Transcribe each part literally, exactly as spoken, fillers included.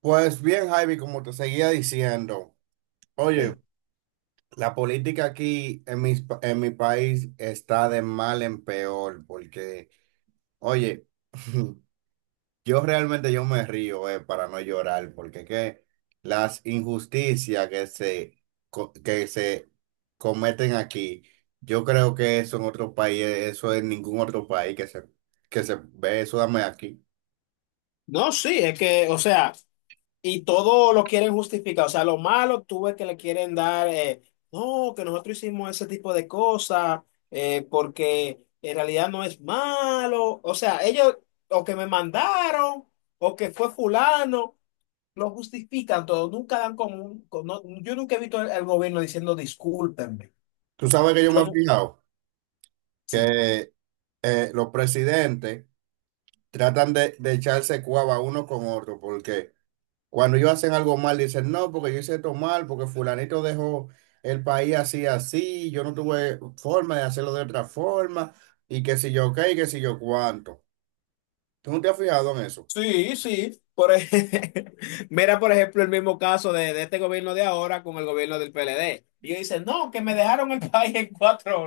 Pues bien, Javi, como te seguía diciendo, oye, Sí. la política aquí en mis pa- en mi país está de mal en peor, porque, oye, yo realmente yo me río, eh, para no llorar, porque que las injusticias que se, co- que se cometen aquí, yo creo que eso en otro país, eh, eso en ningún otro país que se, que se ve, eso dame aquí. No, sí, es que, o sea, y todo lo quieren justificar. O sea, lo malo tú ves que le quieren dar, eh, no, que nosotros hicimos ese tipo de cosas, eh, porque en realidad no es malo. O sea, ellos, o que me mandaron, o que fue fulano, lo justifican todo. Nunca dan como un, con- no, yo nunca he visto al al gobierno diciendo discúlpenme. Tú sabes que yo me Yo he no, fijado sí. que eh, los presidentes tratan de, de echarse cuava uno con otro, porque cuando ellos hacen algo mal, dicen, no, porque yo hice esto mal, porque fulanito dejó el país así, así, yo no tuve forma de hacerlo de otra forma, y que si yo qué, y que si yo cuánto. ¿Tú no te has fijado en eso? Sí, sí. Por ej- Mira, por ejemplo, el mismo caso de, de este gobierno de ahora con el gobierno del P L D. Y ellos dicen, no, que me dejaron el país en cuatro.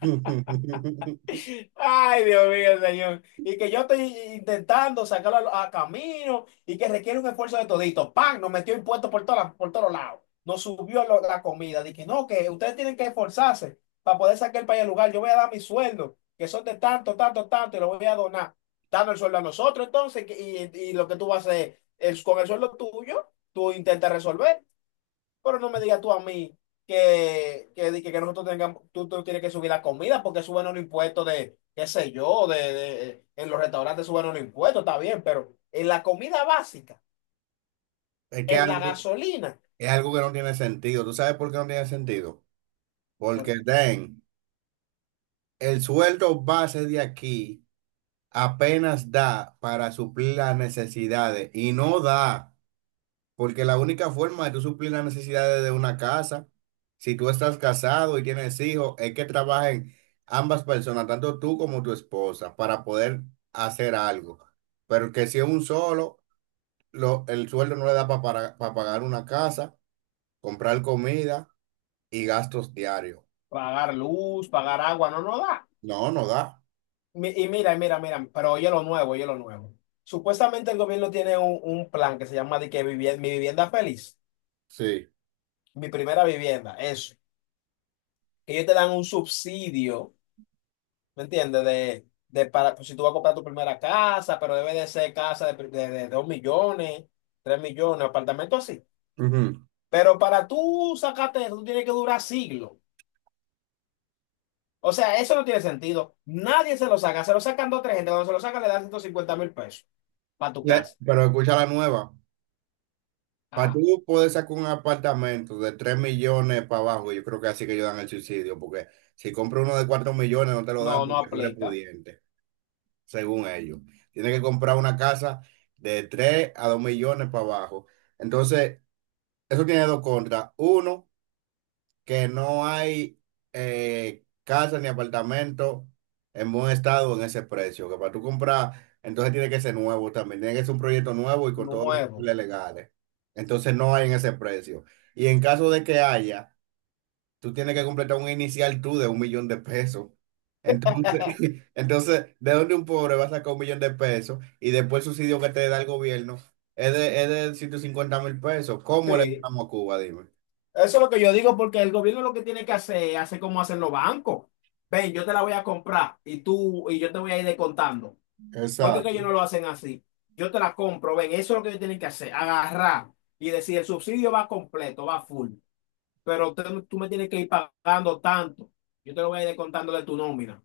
Ay, Dios mío, señor. Y que yo estoy intentando sacarlo a, a camino y que requiere un esfuerzo de todito. ¡Pam! Nos metió impuestos por, todas las- por todos lados. Nos subió lo- la comida. Dije, no, que ustedes tienen que esforzarse para poder sacar el país del lugar. Yo voy a dar mi sueldo, que son de tanto, tanto, tanto, y lo voy a donar. Dando el sueldo a nosotros, entonces, que- y, y lo que tú vas a hacer es con el sueldo tuyo, tú intentas resolver. Pero no me digas tú a mí que, que, di- que, que nosotros tengamos, tú, tú tienes que subir la comida porque suben los impuestos de, qué sé yo, de, de- en los restaurantes suben los impuestos, está bien, pero en la comida básica, Es que en la algo- gasolina, es algo que no tiene sentido. ¿Tú sabes por qué no tiene sentido? Porque, porque den, el sueldo base de aquí apenas da para suplir las necesidades y no da. Porque la única forma de tú suplir las necesidades de una casa, si tú estás casado y tienes hijos, es que trabajen ambas personas, tanto tú como tu esposa, para poder hacer algo. Pero que si es un solo, lo- el sueldo no le da pa- para, para pagar una casa, comprar comida y gastos diarios. pagar luz, pagar agua no nos da. No, no da. Mi- Y mira, y mira, mira, pero oye lo nuevo, oye lo nuevo. Supuestamente el gobierno tiene un, un plan que se llama de que vivi- mi vivienda feliz, Sí. mi primera vivienda, eso. Que ellos te dan un subsidio. ¿Me entiendes? De, de para, pues, si tú vas a comprar tu primera casa, pero debe de ser casa de, pri- de, de dos millones, tres millones, apartamento así. Ujú. Pero para tú sacarte eso, tú tienes que durar siglos. O sea, eso no tiene sentido. Nadie se lo saca. Se lo sacan dos o tres gente. Cuando se lo sacan, le dan ciento cincuenta mil pesos para tu Le- casa. Pero escucha la nueva. Para Ajá. tú poder sacar un apartamento de tres millones para abajo, yo creo que así que ellos dan el subsidio, porque si compras uno de cuatro millones no te lo dan No, no porque tú eres aplica. pudiente, según ellos. Tienes que comprar una casa de tres a dos millones para abajo. Entonces, eso tiene dos contras. Uno, que no hay eh, casa ni apartamento en buen estado en ese precio, que para tú comprar, entonces tiene que ser nuevo también, tiene que ser un proyecto nuevo y con todos los Nuevo. papeles legales. Entonces no hay en ese precio. Y en caso de que haya, tú tienes que completar un inicial tú de un millón de pesos. Entonces, entonces, ¿de dónde un pobre va a sacar un millón de pesos y después el subsidio que te da el gobierno es de, es de ciento cincuenta mil pesos? ¿Cómo le Sí. damos a Cuba? Dime. Eso es lo que yo digo, porque el gobierno lo que tiene que hacer es hacer como hacen los bancos. Ven, yo te la voy a comprar y tú y yo te voy a ir descontando. Porque que ellos Exacto. no lo hacen así. Yo te la compro, ven, eso es lo que yo tienen que hacer, agarrar y decir, el subsidio va completo, va full, pero tú, tú me tienes que ir pagando tanto, yo te lo voy a ir descontando de tu nómina.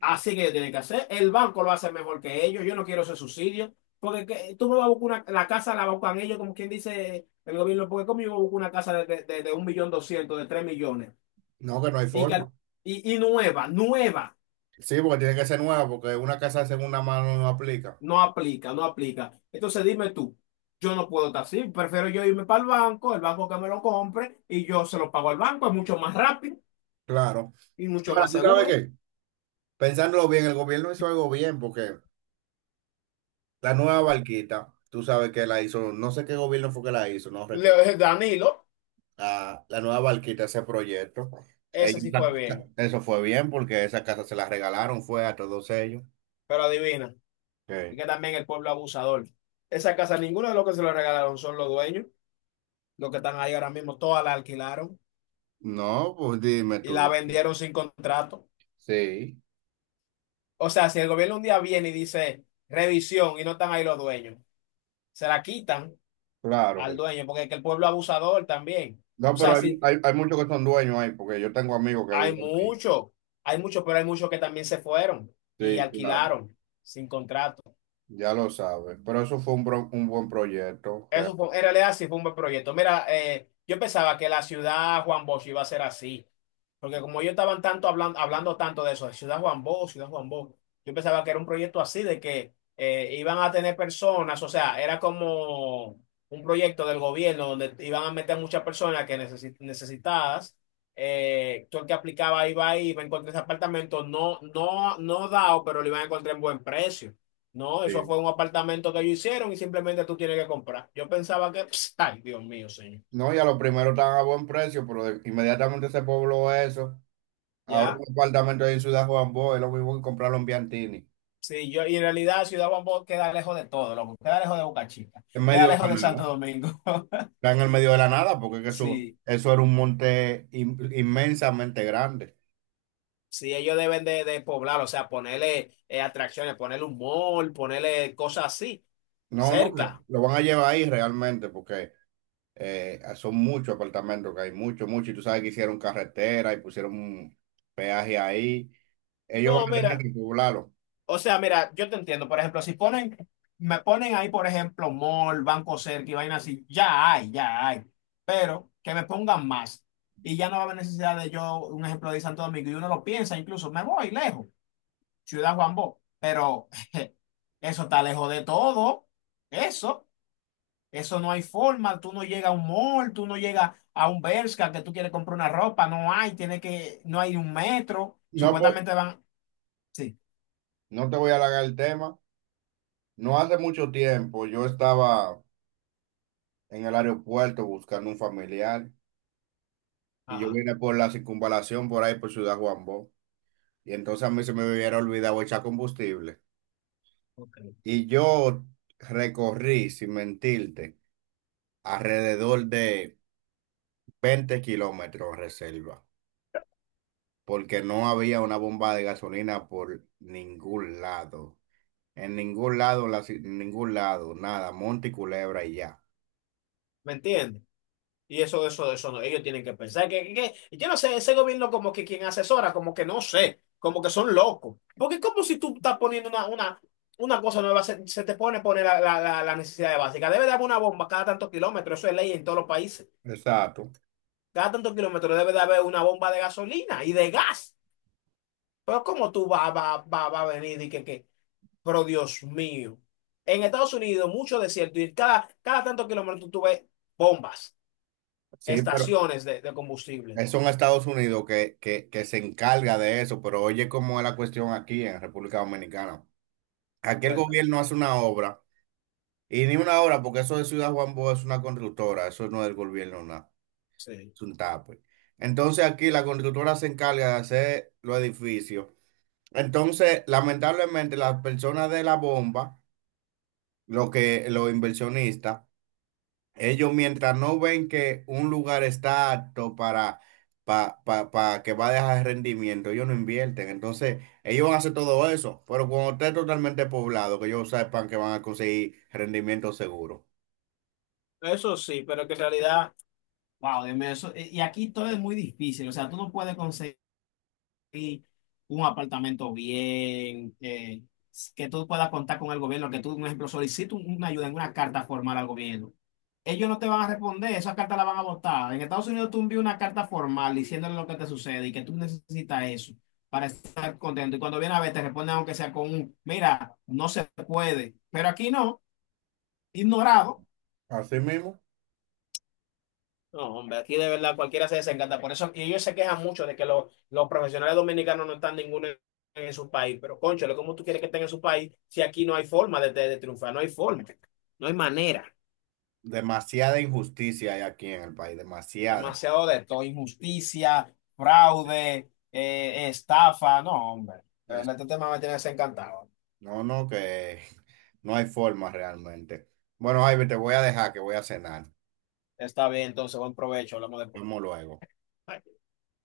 Así que yo tienen que hacer, el banco lo hace mejor que ellos, yo no quiero ese subsidio, porque que- tú me vas a buscar una, la casa la buscan ellos, como quien dice el gobierno, porque como yo voy a buscar una casa de, de, de, de un millón doscientos, de tres millones, No, que no hay y, que, al- forma. y, y nueva, nueva. Sí, porque tiene que ser nueva, porque una casa en una mano no aplica. No aplica, no aplica. Entonces dime tú, yo no puedo estar así, prefiero yo irme para el banco, el banco que me lo compre y yo se lo pago al banco, es mucho más rápido Claro. y mucho Ahora, más ¿tú sabes seguro. qué? Pensándolo bien, el gobierno hizo algo bien, porque la nueva barquita, tú sabes que la hizo, no sé qué gobierno fue que la hizo, no recuerdo. Le- Danilo, Ah, la nueva barquita, ese proyecto, ese ellos, sí fue bien, eso fue bien, porque esa casa se la regalaron, fue a todos ellos. pero adivina, y Sí. que también el pueblo abusador. Esa casa, ninguno de los que se lo regalaron son los dueños, los que están ahí ahora mismo, todas la alquilaron No, pues dime y tú. la Dime. vendieron sin contrato. Sí, O sea, si el gobierno un día viene y dice revisión y no están ahí los dueños, se la quitan claro al que sí. dueño, porque es que el pueblo abusador también. O No, pero sea, hay, sí, hay, hay muchos que son dueños ahí, porque yo tengo amigos que hay viven ahí. muchos, hay muchos, pero hay muchos que también se fueron y Sí, claro. alquilaron sin contrato. Ya lo sabes, pero eso fue un, bro- un buen proyecto, Eso realmente. fue, en realidad sí fue un buen proyecto. Mira, eh, yo pensaba que la ciudad Juan Bosch iba a ser así, porque como ellos estaban tanto hablando, hablando tanto de eso, de ciudad Juan Bosch, ciudad Juan Bosch, yo pensaba que era un proyecto así, de que eh, iban a tener personas, o sea, era como un proyecto del gobierno donde iban a meter muchas personas que necesi- necesitadas. Eh, tú el que aplicaba iba ahí, iba a encontrar ese apartamento, no, no, no dado, pero lo iban a encontrar en buen precio. No, eso fue Sí. un apartamento que ellos hicieron y simplemente tú tienes que comprar. Yo pensaba que, pss, ay, Dios mío, señor. No, y a los primeros estaban a buen precio, pero de- inmediatamente se pobló eso. Ahora ¿Ya? un apartamento ahí en Ciudad Juan Bosch es lo mismo que comprarlo en Biantini, Sí, yo, y en realidad Ciudad Guambó queda lejos de todo, loco. Queda lejos de Boca Chica. en Queda medio de lejos de la nada. Santo Domingo. Está en el medio de la nada, porque es que eso, Sí, eso era un monte in- inmensamente grande. sí, ellos deben de, de poblar, o sea, ponerle eh, atracciones, ponerle un mall, ponerle cosas así, No, no, que cerca. lo van a llevar ahí realmente, porque eh, son muchos apartamentos que hay, muchos, muchos. Y tú sabes que hicieron carretera y pusieron un peaje ahí. Ellos van No, a tener mira. que poblarlo. O sea, mira, yo te entiendo. Por ejemplo, si ponen, me ponen ahí, por ejemplo, mall, Banco Cerca y vaina así, ya hay, ya hay. Pero que me pongan más. Y ya no va a haber necesidad de yo, un ejemplo de Santo Domingo, y uno lo piensa incluso, me voy lejos, Ciudad Juan Bó. Pero eso está lejos de todo. Eso, eso no hay forma. Tú no llegas a un mall, tú no llegas a un Bershka que tú quieres comprar una ropa, no hay, tiene que, no hay un metro. No, po- Supuestamente van, sí. No te voy a alargar el tema. No hace mucho tiempo yo estaba en el aeropuerto buscando un familiar y yo Ajá, vine por la circunvalación por ahí por Ciudad Juan Bó. Y entonces a mí se me hubiera olvidado echar combustible. ok. Y yo recorrí, sin mentirte, alrededor de veinte kilómetros reserva, porque no había una bomba de gasolina por ningún lado. En ningún lado, la ci- en ningún lado, nada, monte y culebra y ya. ¿Me entiendes? Y eso, eso, eso no. Ellos tienen que pensar que, que- que- yo no sé, ese gobierno como que quien asesora, como que no sé, como que son locos. Porque es como si tú estás poniendo una, una, una cosa nueva, se, se te pone poner la, la, la, la necesidad básica. Debe de haber una bomba cada tantos kilómetros, eso es ley en todos los países. Exacto. Cada tantos kilómetros debe de haber una bomba de gasolina y de gas. Pero ¿cómo tú vas va, va, va va a venir y que, que, pero Dios mío? En Estados Unidos, mucho desierto y cada, cada tantos kilómetros tú ves bombas, Sí, pero estaciones de, de combustible. eso en Estados Unidos que, que, que se encarga de eso, pero oye cómo es la cuestión aquí en República Dominicana. Aquí el Bueno. gobierno hace una obra, y ni una obra, porque eso de Ciudad Juan Bosch es una constructora, eso no es del gobierno, nada, Sí, es un tape. Entonces aquí la constructora se encarga de hacer los edificios. Entonces, lamentablemente, las personas de la bomba, lo que, los inversionistas, ellos mientras no ven que un lugar está apto para, pa, pa- pa que va a dejar rendimiento, ellos no invierten. Entonces, ellos van a hacer todo eso. Pero cuando esté totalmente poblado, que ellos sepan que van a conseguir rendimiento seguro. eso sí, pero que en realidad, wow, Dios mío, eso, y y aquí todo es muy difícil, o sea, tú no puedes conseguir un apartamento bien, eh, que tú puedas contar con el gobierno, que tú, por ejemplo, solicitas un- una ayuda en una carta formal al gobierno. Ellos no te van a responder, esas cartas las van a botar. En Estados Unidos tú envías una carta formal diciéndole lo que te sucede y que tú necesitas eso para estar contento. Y cuando viene a ver, te responden aunque sea con un, mira, no se puede, pero aquí no, ignorado. Así mismo. No, hombre, aquí de verdad cualquiera se desencanta. Por eso, y ellos se quejan mucho de que los, los profesionales dominicanos no están ninguno en, en su país. Pero, cónchale, ¿cómo tú quieres que estén en su país si aquí no hay forma de, de- de triunfar? No hay forma. No hay manera. Demasiada injusticia hay aquí en el país, demasiada. Demasiado de todo. Injusticia, fraude, eh, estafa. No, hombre. De Es- verdad, este tema me tiene desencantado. No, no, que no hay forma realmente. Bueno, Ivy, te voy a dejar que voy a cenar. Nos Está bien, entonces, buen provecho. Hablamos después. vemos luego. Bye.